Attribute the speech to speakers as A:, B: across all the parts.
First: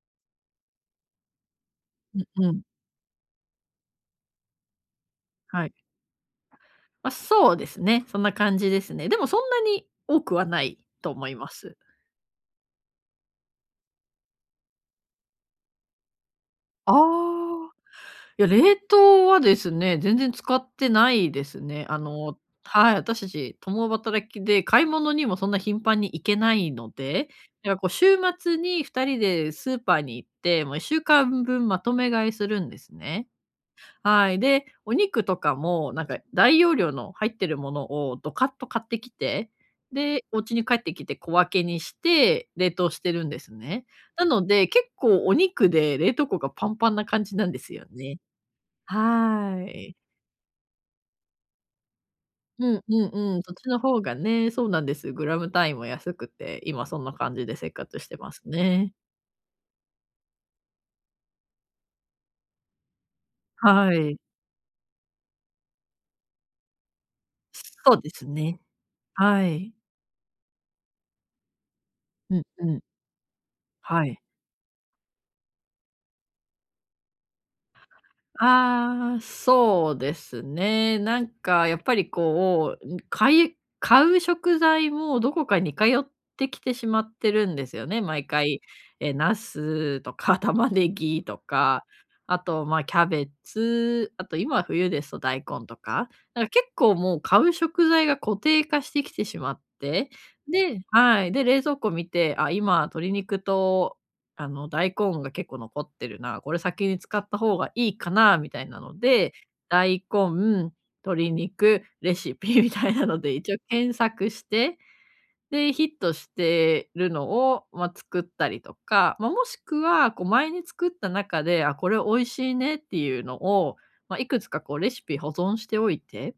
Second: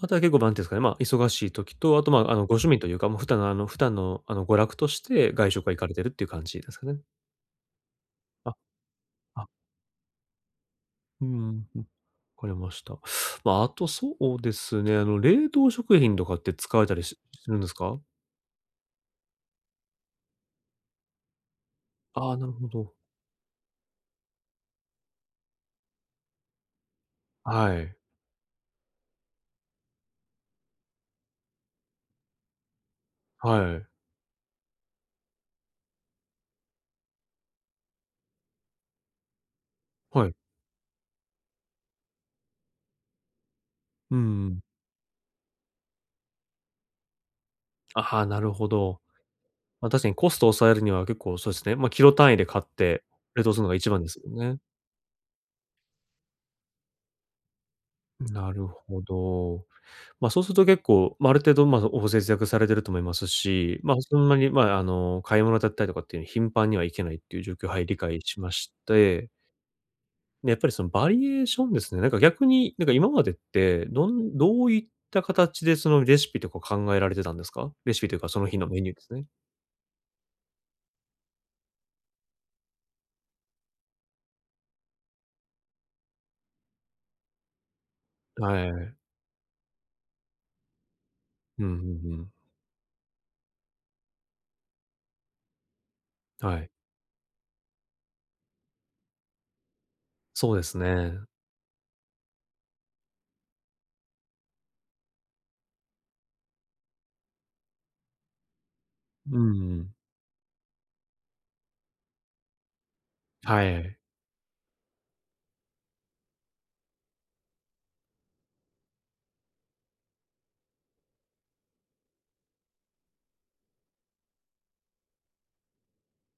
A: あとは結構、なんていうんですかね、ま、忙しい時と、あと、
B: う
A: ま、あ
B: ん
A: の、
B: う
A: ご
B: ん。
A: 趣味というか、もう、普段、あの、普段の、あの、娯楽として外食
B: は
A: は
B: い。
A: 行かれてるっていう感じですかね？
B: ま、そうですね、そんな
A: あ。
B: 感じですね。でもそ
A: あ。
B: んなに多くはないと
A: う
B: 思いま
A: ん
B: す。
A: うん、わかりました。ま、あとそうですね、あの、冷凍食品とかって使われた
B: あ
A: り
B: あ、
A: すするんですか？
B: いや、冷凍はですね、全然使ってないですね。あ
A: あ
B: の、
A: あ、なるほ
B: は
A: ど。
B: い、私たち共働きで買い物にもそんな頻繁に行けないので、だか
A: は
B: ら、こう、
A: い。
B: 週末に2人でスーパーに行って、もう1週間分まとめ買いするんですね。
A: はい。
B: はい、で、お肉とかも、なんか、大容量の入ってるものをドカッと買ってきて、で、
A: はい。
B: お家に帰ってきて小分けにして冷凍してるんですね。
A: うー
B: なの
A: ん。
B: で、結構お肉で冷凍庫がパンパンな感じなんですよ
A: あ、
B: ね。
A: は、なるほど。
B: は
A: ま、
B: い。
A: 確かにコストを抑えるには結構そうっすね、ま、キロ単位で買っ
B: うん
A: て、
B: うんうん、
A: 冷
B: そ
A: 凍
B: っ
A: する
B: ち
A: のが
B: の
A: 一番
B: 方
A: で
B: が
A: すよ
B: ね、
A: ね。
B: そうなんです。グラム単位も安くて、今そんな感じで生活してます
A: なる
B: ね。
A: ほど。ま、そうすると結構、ま、ある程度、ま、お節約されてると思いますし、
B: は
A: ま、そ
B: い。
A: んなに、ま、あの、買い物だったりとかっていう、頻繁には行けないっていう状況を、はい、
B: そ
A: 理
B: うで
A: 解
B: す
A: しま
B: ね。
A: して
B: はい。
A: やっぱり、その、バリエーションですね。なんか、
B: うん
A: 逆
B: う
A: に、
B: ん。
A: なんか、今までって、
B: は
A: ど
B: い。
A: んどういった形で、その、レシピとか考えられてたんですか？レシピというか、その日のメニューです
B: ああ、
A: ね。
B: そうですね。なんか、やっぱり、こう、かい買う食材もどこか似通ってきてしまってるんですよね、毎回。
A: はい。
B: え、茄子とか、玉ねぎと
A: うんうん
B: か、
A: うん。
B: あと、ま、キャベツ、あと、今冬ですと大根とか。なんか、
A: は
B: 結
A: い。
B: 構、もう、買う食材が固定化してきてしまって、
A: そうです
B: で
A: ね。
B: はい、で、冷蔵庫見て、あ、今鶏肉と、あの、大根が結構残ってるな、これ先に使った方がいいかなみたいなので、
A: うんうん。
B: 大根、鶏肉、レシピみたいなので、一応
A: は
B: 検
A: い。
B: 索して、で、ヒットしてるのを、ま、作ったりとか、ま、もしくは、こう、前に作った中で、あ、これ美味しいねっていうのを、ま、いくつか、こう、レシピ保存しておいて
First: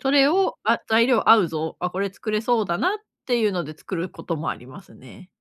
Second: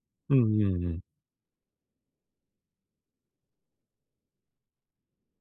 B: それ
A: う
B: を、
A: んう
B: あ、
A: んうん。
B: 材料合うぞ、あ、これ作れそうだなっていうので作ることもありますね。